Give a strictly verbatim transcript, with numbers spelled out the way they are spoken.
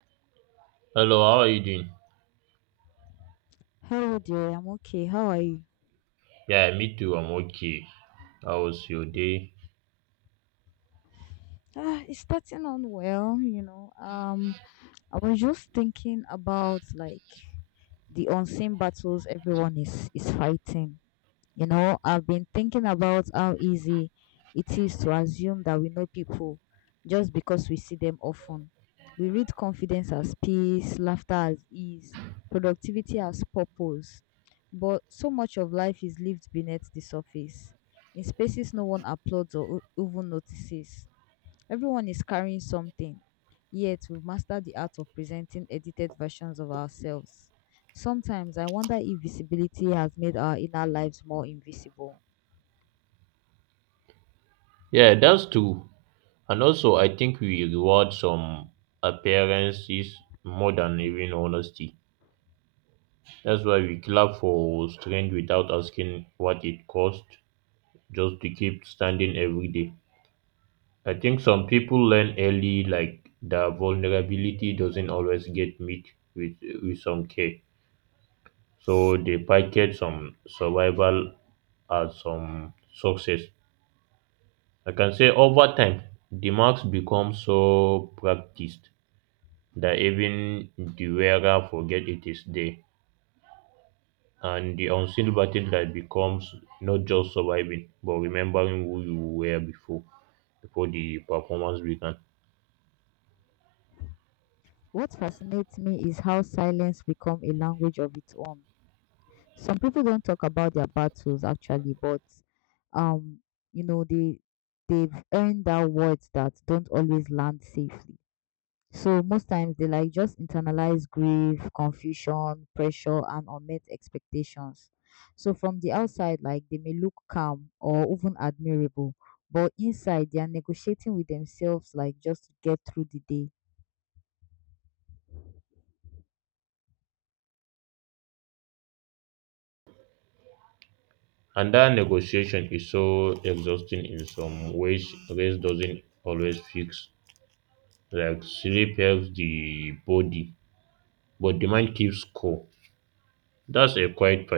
Hello, how are you doing? Hello dear, I'm okay. How are you? Yeah, me too. I'm okay. How was your day? Ah, it's starting on well, you know. Um, I was just thinking about like the unseen battles everyone is is fighting. You know, I've been thinking about how easy it is to assume that we know people just because we see them often. We read confidence as peace, laughter as ease, productivity as purpose. But so much of life is lived beneath the surface, in spaces no one applauds or o- even notices. Everyone is carrying something, yet we've mastered the art of presenting edited versions of ourselves. Sometimes I wonder if visibility has made our inner lives more invisible. Yeah, that's true. And also, I think we reward some appearances more than even honesty. That's why we clap for strength without asking what it cost, just to keep standing every day. I think some people learn early, like their vulnerability doesn't always get met with with some care, so they package some survival as some success. I can say over time, the marks become so practiced that even the wearer forget it is there, and the unseen battle that becomes not just surviving but remembering who you were before before the performance began. What fascinates me is how silence becomes a language of its own. Some people don't talk about their battles actually, but um, you know, they they've earned out words that don't always land safely. So most times they like just internalize grief, confusion, pressure, and unmet expectations. So from the outside, like they may look calm or even admirable, but inside they are negotiating with themselves, like just to get through the day. And that negotiation is so exhausting in some ways. Rest doesn't always fix. Like sleep helps the body, but the mind keeps score. That's a quiet